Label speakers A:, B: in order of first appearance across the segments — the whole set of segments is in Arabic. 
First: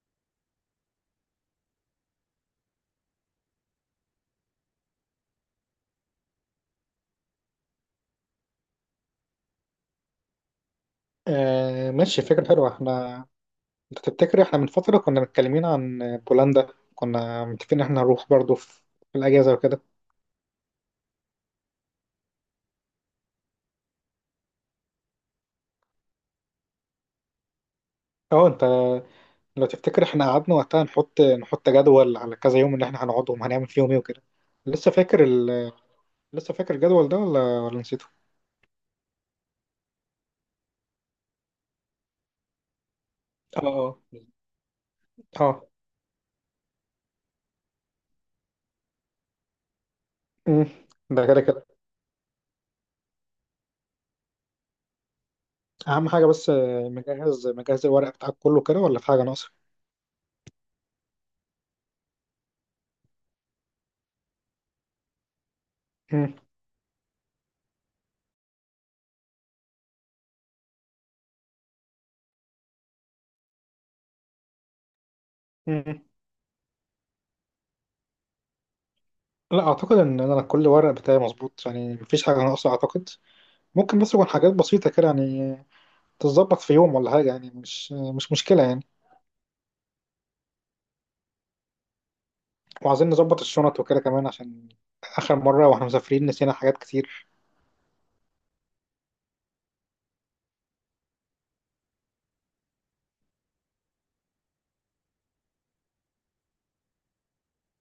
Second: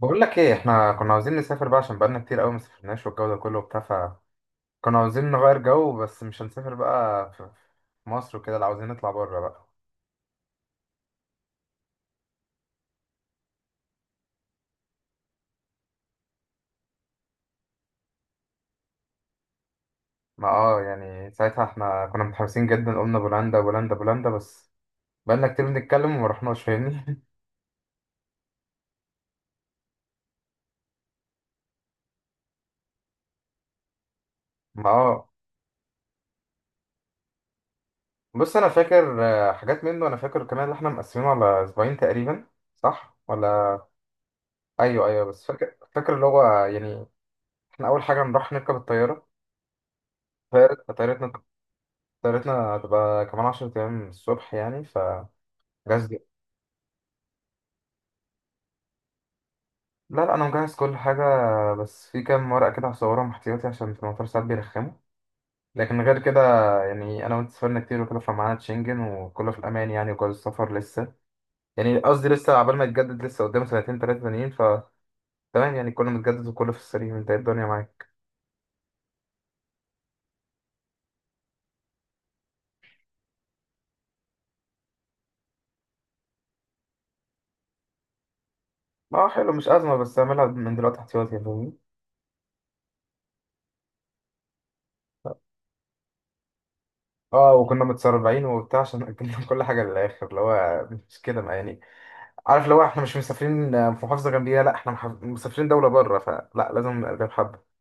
A: بقول لك ايه احنا كنا عاوزين نسافر بقى عشان بقالنا كتير قوي ما سافرناش والجو ده كله وبتاع فكنا عاوزين نغير جو بس مش هنسافر بقى في مصر وكده لا عاوزين نطلع بره بقى.
B: آه، ماشي، فكرة حلوة. انت تفتكر احنا من فترة كنا متكلمين عن بولندا، كنا متفقين ان احنا نروح برضو في الأجازة وكده.
A: ما اه يعني ساعتها احنا كنا متحمسين جدا قلنا بولندا بولندا بولندا بس بقالنا كتير بنتكلم وما رحناش فاهمني.
B: اه، انت لو تفتكر احنا قعدنا وقتها نحط جدول على كذا يوم اللي احنا هنقعدهم، هنعمل فيهم ايه وكده.
A: ما
B: لسه فاكر
A: اه
B: لسه فاكر الجدول ده ولا نسيته؟
A: بص انا فاكر حاجات منه انا فاكر كمان اللي احنا مقسمينه على اسبوعين تقريبا، صح
B: اه،
A: ولا؟
B: اه،
A: ايوه ايوه بس
B: اه.
A: فاكر اللي هو يعني احنا اول حاجه نروح نركب الطياره.
B: مم. ده
A: طيارة
B: كده كده،
A: طيارتنا هتبقى كمان 10 أيام الصبح يعني فجاهز.
B: أهم حاجة بس. مجهز الورق بتاعك كله كده ولا في حاجة ناقصة؟
A: لا لا، أنا مجهز كل حاجة بس في كام ورقة كده هصورهم احتياطي عشان في المطار ساعات بيرخموا، لكن غير
B: مم.
A: كده يعني أنا وأنت سافرنا كتير وكده فمعانا شنجن وكله في الأمان يعني. وجواز السفر لسه يعني قصدي لسه عبال ما يتجدد، لسه قدامه سنتين تلاتة تانيين فتمام. يعني
B: مم.
A: كله متجدد وكله في السليم، أنت إيه الدنيا معاك؟
B: لا، أعتقد إن أنا كل ورق بتاعي مظبوط، يعني مفيش حاجة ناقصة أعتقد. ممكن بس يكون حاجات بسيطة كده، يعني تتظبط في يوم ولا حاجة، يعني مش مشكلة يعني.
A: اه حلو، مش أزمة بس أعملها من دلوقتي احتياطي فاهمني.
B: وعايزين نظبط الشنط وكده كمان، عشان آخر مرة واحنا مسافرين نسينا حاجات كتير.
A: اه وكنا متسربعين وبتاع عشان أجلنا كل حاجة للآخر اللي هو مش كده، ما يعني عارف لو احنا مش مسافرين في محافظه جنبيها، لا احنا مسافرين دوله بره فلا لازم نبقى قلبها بحبه.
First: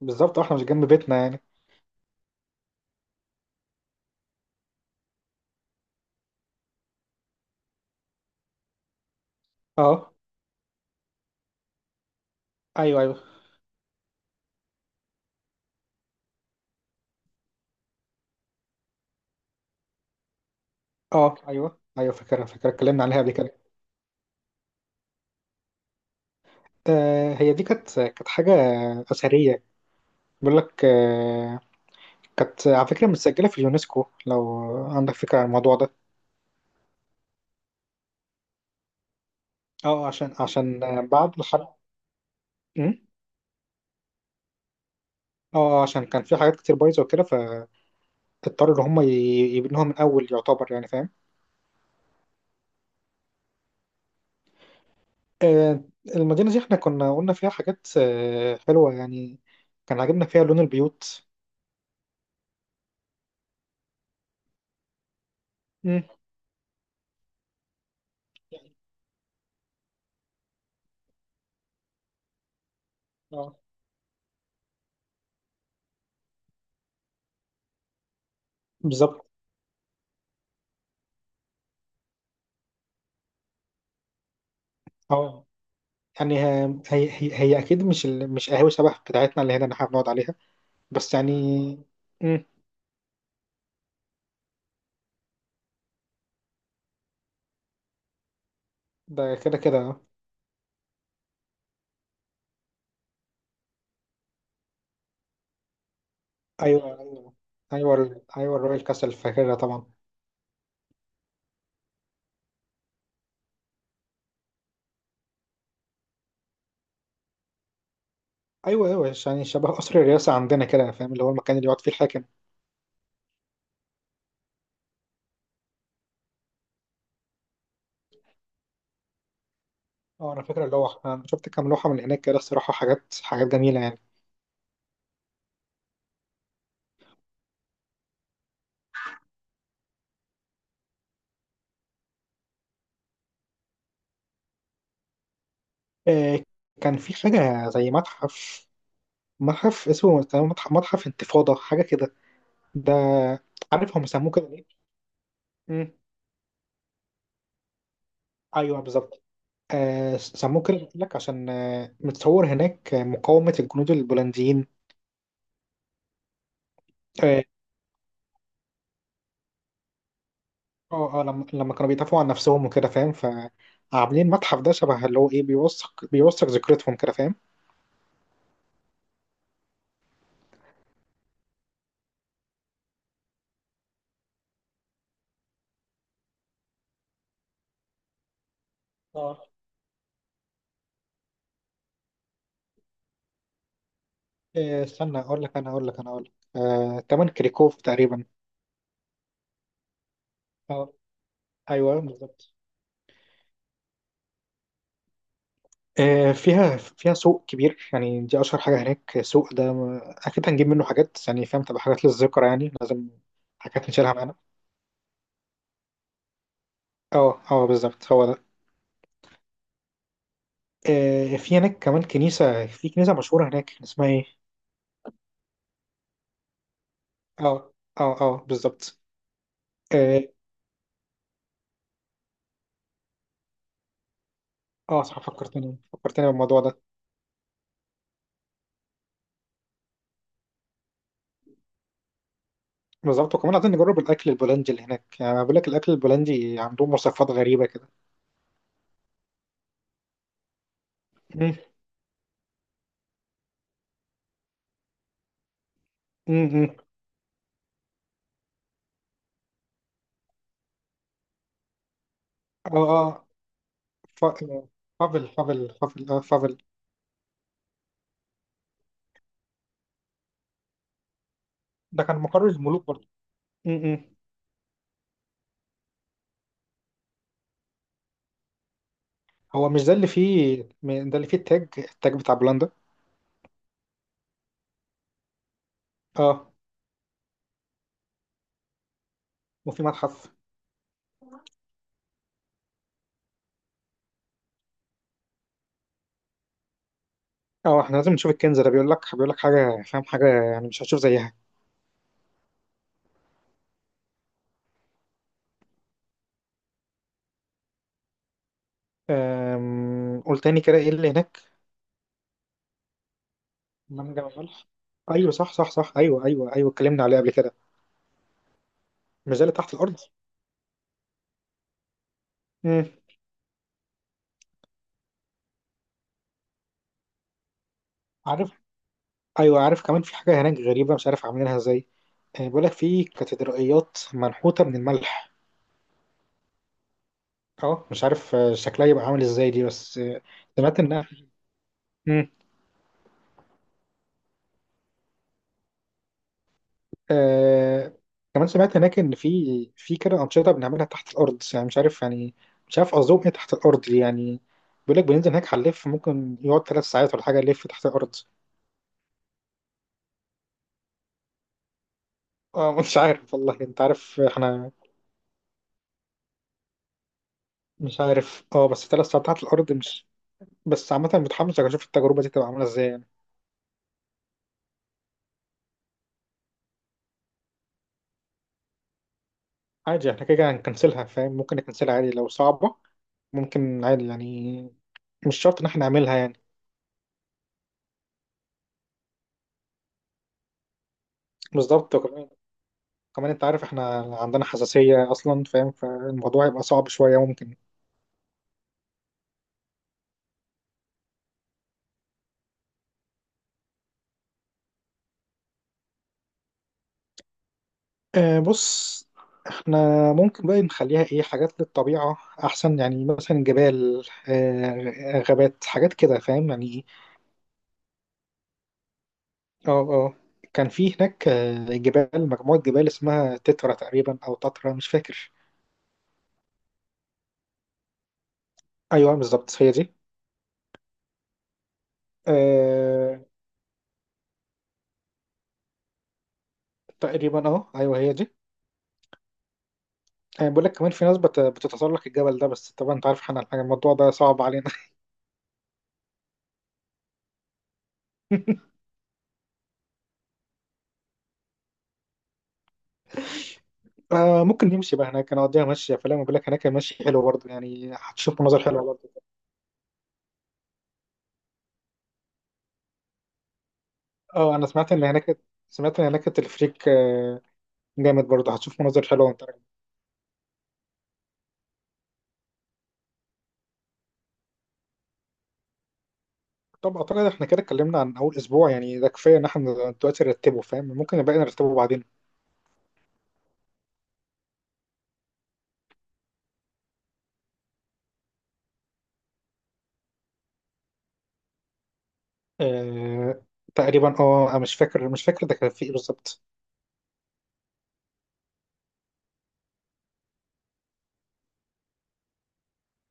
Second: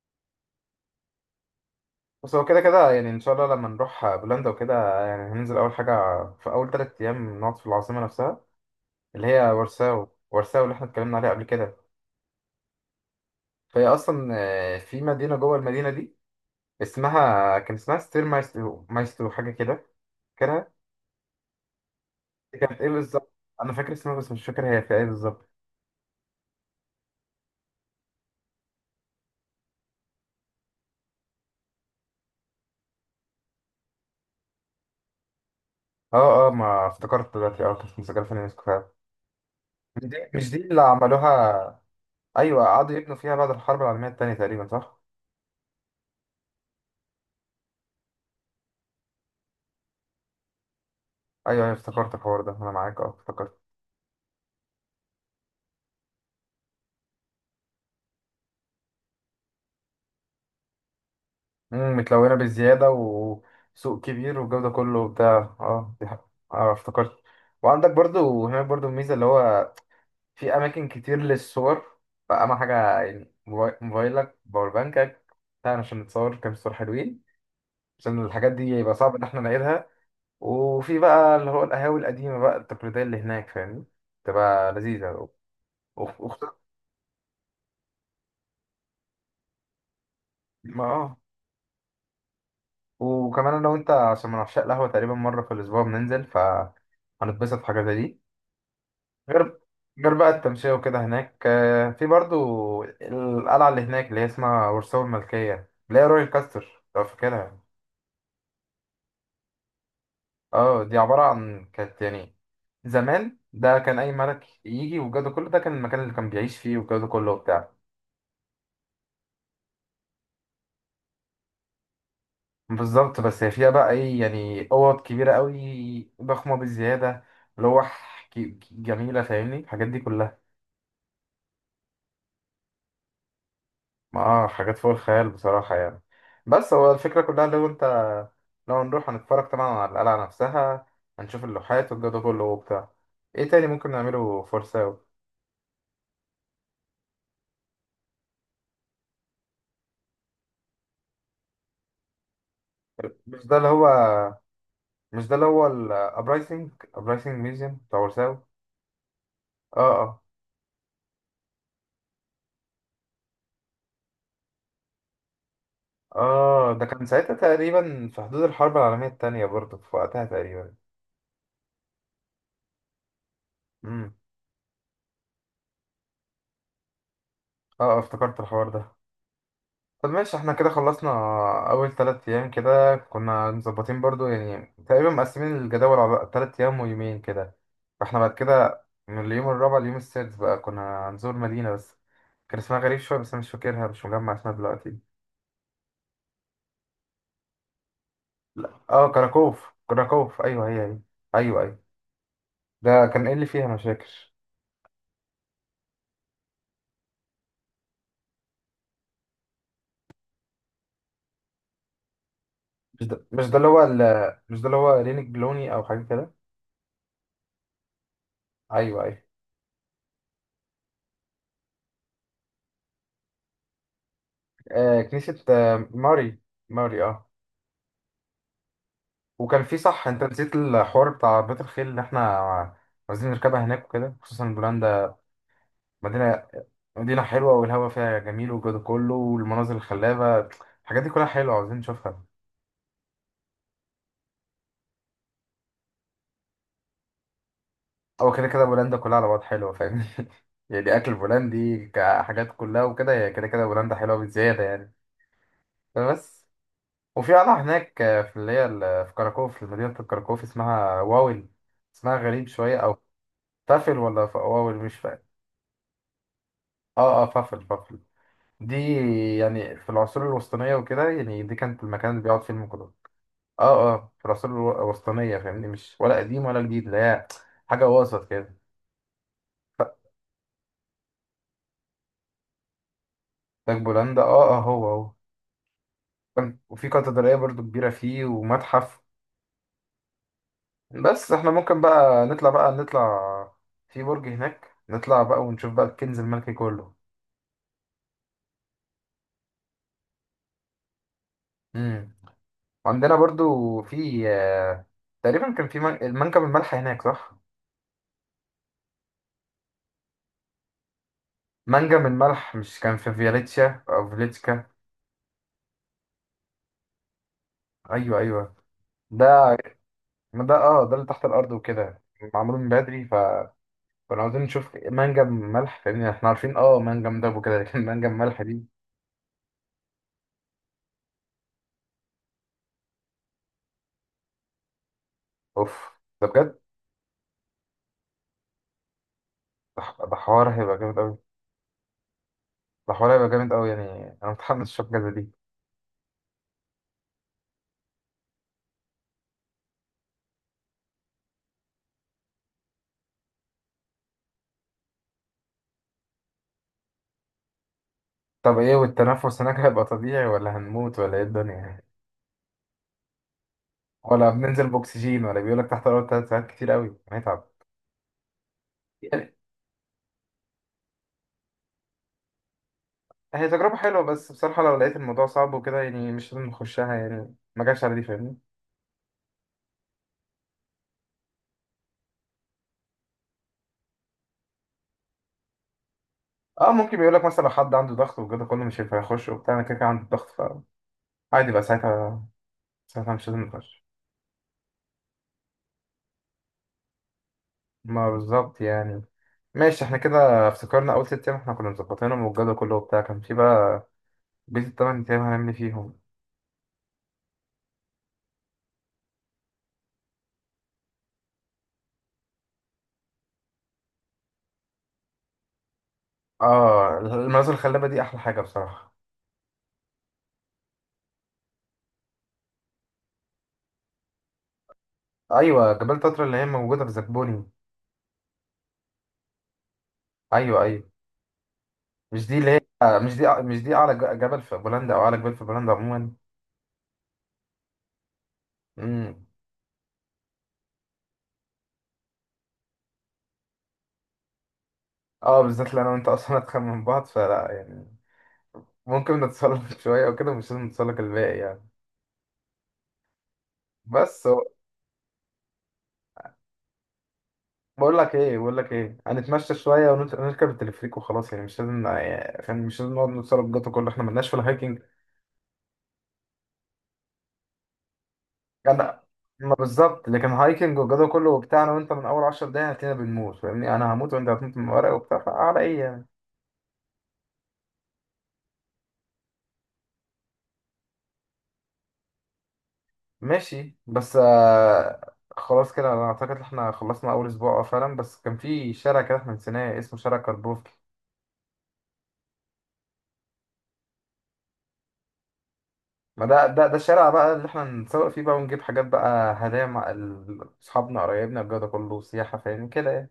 B: بالظبط، واحنا مش جنب بيتنا يعني.
A: بس هو كده كده يعني ان شاء الله لما نروح بولندا وكده يعني هننزل اول حاجه في اول 3 ايام نقعد في العاصمه نفسها اللي هي وارساو.
B: اه،
A: وارساو اللي احنا اتكلمنا عليها قبل كده
B: ايوه، ايوه.
A: فهي اصلا في مدينه جوه المدينه دي اسمها، كان اسمها ستير مايسترو، مايسترو حاجه كده، فاكرها؟
B: اه، ايوه، ايوه، فاكرها
A: دي
B: فاكرها،
A: كانت ايه
B: اتكلمنا عليها قبل
A: بالظبط؟
B: كده.
A: انا فاكر اسمها بس مش فاكر هي في ايه بالظبط.
B: آه، هي دي كانت حاجة أثرية. بيقول لك، كانت على فكرة متسجلة في اليونسكو، لو عندك فكرة عن الموضوع ده.
A: اه اه، ما افتكرت دلوقتي. اه كانت مسجله في اليونسكو فعلا. مش
B: اه،
A: دي،
B: عشان عشان
A: اللي
B: بعد الحرب.
A: عملوها. ايوه
B: م?
A: قعدوا يبنوا فيها بعد الحرب العالميه الثانيه تقريبا، صح؟
B: اه، عشان كان في حاجات كتير بايظة وكده، تضطر ان هم يبنوها من اول يعتبر، يعني فاهم.
A: ايوه ايوه افتكرت الحوار ده، انا معاك اه افتكرت.
B: آه، المدينه دي احنا كنا قلنا فيها حاجات حلوه يعني. كان عاجبنا فيها لون البيوت.
A: متلونه بزياده وسوق كبير والجو ده كله وبتاع. اه
B: مم.
A: دي حق، اه افتكرت. وعندك برضو هناك برضو الميزه اللي هو في اماكن كتير للصور، فاهم حاجه يعني؟
B: اه،
A: موبايلك، باور بانكك، بتاع عشان نتصور كام صور حلوين، عشان الحاجات دي يبقى صعب ان
B: بالظبط.
A: احنا نعيدها. وفي بقى اللي هو القهاوي القديمه بقى التقليديه اللي هناك فاهمني، تبقى لذيذه.
B: اه، يعني
A: وخصوصا
B: هي اكيد مش مش قهوه شبه بتاعتنا اللي هنا اللي احنا بنقعد عليها.
A: ما
B: بس
A: اه
B: يعني. مم.
A: وكمان انا وانت عشان من عشاق القهوه، تقريبا مره في الاسبوع بننزل فهنتبسط في حاجه زي دي.
B: ده كده
A: غير
B: كده.
A: غير بقى التمشيه وكده هناك. في برضو القلعه اللي هناك اللي هي اسمها ورسوم الملكيه، اللي هي رويال كاستر
B: ايوه،
A: لو
B: ايوه،
A: فاكرها.
B: ايوه، ايوه الرويال كاسل، فاكرها طبعا.
A: اه دي عباره عن كانت يعني زمان، ده كان اي ملك يجي والجو ده كله، ده كان المكان اللي كان بيعيش فيه والجو ده كله وبتاع.
B: ايوه، ايوه، يعني شبه قصر الرئاسه عندنا كده، فاهم؟ اللي هو المكان اللي يقعد فيه الحاكم.
A: بالظبط. بس هي فيها بقى ايه يعني، اوض كبيره قوي، ضخمه بزياده، لوح جميله فاهمني، الحاجات دي
B: اه،
A: كلها.
B: انا فاكر اللوحة، انا شفت كام لوحة من هناك كده الصراحة، حاجات حاجات جميلة يعني.
A: اه حاجات فوق الخيال بصراحة يعني. بس هو الفكرة كلها، لو انت لو هنروح هنتفرج طبعا على القلعة نفسها، هنشوف اللوحات والجو ده كله وبتاع. ايه تاني ممكن نعمله فرساو؟
B: آه، كان في حاجة زي متحف اسمه تقريباً متحف انتفاضة، حاجة كده. ده
A: مش ده اللي هو،
B: عارف هم سموه كده ليه؟
A: مش ده اللي هو
B: مم.
A: الابرايزنج، ابرايزنج ميوزيوم بتاع ورساو.
B: ايوه، بالظبط.
A: اه اه.
B: سموه كده قلت لك عشان متصور هناك مقاومة الجنود البولنديين.
A: اه ده كان ساعتها
B: اه،
A: تقريبا في حدود الحرب العالمية التانية برضه، في وقتها تقريبا.
B: اه. لما كانوا بيدافعوا عن نفسهم وكده، فاهم.
A: امم.
B: فعاملين المتحف ده شبه اللي هو ايه، بيوثق ذكرتهم كده،
A: اه افتكرت الحوار ده. طب ماشي احنا كده خلصنا اول 3 ايام كده، كنا مظبطين برضو يعني تقريبا مقسمين الجدول على 3 ايام ويومين كده. فاحنا بعد كده من
B: فاهم.
A: اليوم الرابع لليوم السادس بقى كنا هنزور مدينة بس كان اسمها غريب شوية، بس انا مش فاكرها، مش مجمع اسمها
B: إيه،
A: دلوقتي.
B: استنى اقول لك، انا اقول لك انا اقول لك آه، تمن كريكوف تقريبا.
A: لا اه كراكوف، كراكوف ايوه هي
B: اه،
A: هي. ايوه ايوه.
B: ايوه، بالظبط.
A: ده كان ايه اللي فيها؟ انا مش فاكر.
B: فيها سوق كبير يعني، دي اشهر حاجه هناك، السوق ده اكيد هنجيب منه حاجات، يعني فاهم، تبقى حاجات للذكرى يعني
A: مش
B: لازم.
A: ده، اللي هو
B: حاجات نشيلها معانا.
A: مش ده اللي هو رينيك بلوني او حاجة كده.
B: اه، اه، بالظبط هو ده.
A: ايوه ايوه.
B: في هناك كمان في كنيسه مشهوره هناك، اسمها ايه.
A: آه كنيسة آه ماري، ماري اه.
B: اه، اه، اه، بالظبط.
A: وكان في، صح انت
B: اه،
A: نسيت الحوار بتاع بيت الخيل اللي احنا عايزين نركبها هناك وكده، خصوصا بولندا.
B: صح، فكرتني فكرتني
A: مدينة،
B: بالموضوع ده.
A: مدينة حلوة والهواء فيها جميل والجو ده كله والمناظر الخلابة، الحاجات دي كلها حلوة عاوزين نشوفها.
B: بالظبط، وكمان عايزين نجرب الاكل البولندي اللي هناك، يعني بقول لك الاكل البولندي عندهم وصفات غريبه كده.
A: او كده كده بولندا كلها على بعض حلوة فاهمني. يعني اكل بولندي كحاجات كلها وكده، هي كده كده بولندا حلوة بزيادة يعني. فبس.
B: امم.
A: وفي قلعة هناك في اللي هي في كراكوف، في مدينة كراكوف اسمها واول، اسمها غريب شوية،
B: اه،
A: او
B: اه،
A: فافل
B: ف-
A: ولا واول مش فاهم.
B: فافل فافل فافل، فافل.
A: اه اه فافل فافل. دي يعني في العصور الوسطانية وكده يعني دي كانت
B: ده
A: المكان
B: كان
A: اللي بيقعد
B: مقرر
A: فيه
B: الملوك
A: المقدار.
B: برضه.
A: اه اه،
B: امم.
A: في العصور الوسطانية فاهمني، مش ولا قديم ولا جديد، اللي هي حاجة وسط كده.
B: هو مش ده اللي فيه، ده اللي فيه التاج بتاع بولندا.
A: تاج بولندا اه اه هو هو.
B: اه،
A: وفي كاتدرائية برضو كبيرة فيه ومتحف.
B: وفي متحف.
A: بس احنا ممكن بقى نطلع، بقى نطلع في برج هناك نطلع بقى ونشوف بقى الكنز الملكي كله.
B: اه، احنا لازم نشوف الكنز ده، بيقول لك حاجه، فاهم، حاجه يعني مش هتشوف زيها.
A: امم. عندنا برضو في تقريبا كان في منجم الملح هناك، صح؟
B: قول تاني كده، ايه اللي هناك.
A: منجم الملح، مش كان في فياليتشا او
B: منجم
A: فيليتشكا؟
B: الملح. ايوه، صح، صح، صح، ايوه، ايوه، ايوه، اتكلمنا عليه قبل كده.
A: ايوه ايوه.
B: مش ده اللي
A: ده
B: تحت الارض.
A: ما ده اه، ده اللي تحت الارض وكده، معمول من
B: امم.
A: بدري فكنا عاوزين نشوف منجم ملح فاهمني، احنا عارفين اه منجم دب وكده لكن منجم ملح
B: عارف.
A: دي.
B: ايوه، عارف. كمان في حاجه هناك غريبه، مش عارف عاملينها ازاي. بيقول لك في كاتدرائيات منحوته من الملح.
A: اوف ده بجد.
B: اه، مش عارف شكلها يبقى عامل ازاي دي،
A: ده
B: بس
A: ده حوار هيبقى
B: سمعت
A: جامد
B: انها.
A: قوي.
B: مم.
A: ده حوار هيبقى جامد قوي يعني، انا متحمس اشوف الجازة دي.
B: آه كمان سمعت هناك ان في كده انشطه بنعملها تحت الارض، يعني مش عارف يعني. مش عارف قصدهم ايه تحت الارض دي يعني. بيقول لك بننزل هناك هنلف، ممكن يقعد 3 ساعات ولا حاجه، نلف تحت الارض.
A: طب ايه، والتنفس هناك هيبقى طبيعي ولا هنموت ولا ايه الدنيا؟
B: اه، مش عارف والله، انت عارف
A: ولا بننزل
B: احنا.
A: باكسجين؟ ولا بيقولك تحت الارض 3 ساعات كتير قوي هنتعب
B: مش عارف، اه، بس 3 ساعات
A: يعني.
B: تحت الارض مش. بس عامه متحمس اشوف التجربه دي تبقى عامله ازاي يعني.
A: هي تجربة حلوة بس بصراحة لو لقيت الموضوع صعب وكده يعني مش لازم نخشها، يعني ما جاش على دي فاهمني.
B: عادي، احنا كده كده هنكنسلها، فاهم، ممكن نكنسلها عادي لو صعبه. ممكن عادي يعني، مش شرط ان احنا نعملها يعني.
A: اه ممكن، بيقول لك مثلا لو حد عنده ضغط وكده كله مش هينفع يخش وبتاع، انا كده كده عندي الضغط فعادي بقى
B: بالظبط،
A: ساعتها،
B: وكمان
A: ساعتها مش
B: كمان
A: لازم
B: انت عارف
A: نخش.
B: احنا عندنا حساسية اصلا، فاهم، فالموضوع يبقى صعب شوية ممكن.
A: ما بالظبط يعني. ماشي احنا كده افتكرنا اول 6 ايام احنا كنا مظبطينهم والجدول كله وبتاع، كان في بقى بيت التمن ايام هنعمل إيه فيهم.
B: اه، بص، احنا ممكن بقى نخليها ايه، حاجات للطبيعة احسن، يعني مثلا جبال اه غابات، حاجات كده، فاهم يعني إيه؟
A: اه المناظر الخلابه دي احلى حاجه بصراحه.
B: اه، اه، كان في هناك مجموعة جبال اسمها تترا تقريبا او تترا، مش فاكر.
A: ايوه جبال تترا اللي هي موجوده في زبوني.
B: ايوه، بالظبط، هي دي.
A: ايوه ايوه. مش دي اللي هي مش
B: اه،
A: دي، اعلى جبل في بولندا او اعلى جبال في بولندا عموما؟
B: تقريبا، ايوه، هي دي.
A: امم.
B: بقول لك كمان في ناس بتتسلق الجبل ده، بس طبعا انت عارف احنا الموضوع ده صعب علينا.
A: اه بالذات اللي انا وانت اصلا اتخن من بعض فلا يعني، ممكن نتسلق شوية أو كده، مش لازم نتسلق الباقي يعني. بس هو-
B: آه، ممكن نمشي بقى هناك نقضيها مشي، فلا ما بقول لك هناك المشي حلو برضه، يعني
A: بقول لك إيه،
B: هتشوف
A: بقول
B: مناظر
A: لك
B: حلوه
A: إيه،
B: برضه.
A: هنتمشى شوية ونركب التلفريك وخلاص يعني مش لازم يعني فاهم؟ مش لازم نقعد نتسلق جدا كله، إحنا ملناش في
B: اه، انا
A: الهايكنج.
B: سمعت ان هناك التلفريك جامد برضه، هتشوف
A: أنا
B: مناظر حلوه وانت
A: ما
B: راجع.
A: بالظبط، لكن هايكنج والجو كله وبتاع أنا وأنت من أول 10 دقايق هتلاقينا بنموت فاهمني، أنا هموت وأنت هتموت من ورق وبتاع، فعلى إيه يعني.
B: طب، اعتقد احنا كده اتكلمنا عن اول اسبوع، يعني ده كفايه ان احنا دلوقتي نرتبه، فاهم، ممكن الباقي نرتبه بعدين.
A: ماشي بس آه خلاص كده أنا أعتقد إن إحنا خلصنا أول أسبوع آه فعلا، بس كان في شارع كده إحنا نسيناه اسمه شارع كاربوف.
B: آه، تقريبا، أنا مش فاكر ده كان في ايه
A: ما
B: بالظبط.
A: ده الشارع بقى اللي احنا نسوق فيه بقى ونجيب حاجات بقى هدايا مع اصحابنا قرايبنا، الجو ده كله سياحة فاهم كده يعني.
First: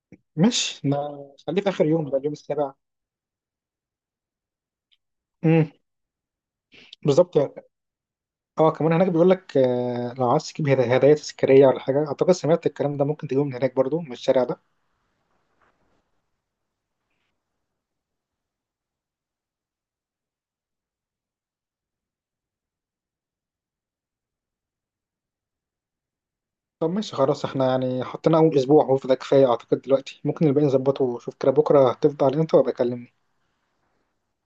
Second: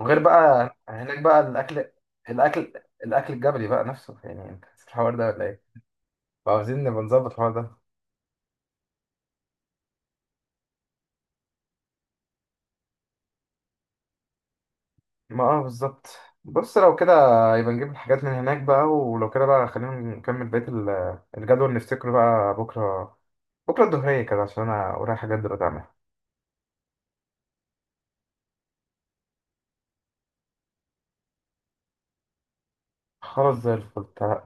A: وغير بقى
B: ماشي،
A: هناك بقى
B: خليه في
A: الاكل،
B: اخر يوم بقى، اليوم
A: الاكل،
B: السابع.
A: الاكل الجبلي بقى نفسه، يعني انت نسيت الحوار ده ولا ايه؟
B: امم.
A: فعاوزين نبقى نظبط
B: بالظبط.
A: الحوار ده.
B: اه، كمان هناك بيقول لك، لو عايز تجيب هدايا تذكاريه ولا حاجه، اعتقد سمعت الكلام ده، ممكن تجيبه من هناك برضه، من الشارع ده.
A: ما اه بالظبط. بص لو كده يبقى نجيب الحاجات من هناك بقى. ولو كده بقى خلينا نكمل بقية الجدول نفتكره بقى بكرة، بكرة الظهرية كده عشان انا ورايا حاجات دلوقتي اعملها.
B: طب، ماشي، خلاص، احنا يعني حطينا اول اسبوع، هو فده كفايه اعتقد دلوقتي، ممكن الباقي نظبطه. شوف كده بكره هتفضى على امتى وابقى اكلمني.
A: خلاص زي الفل.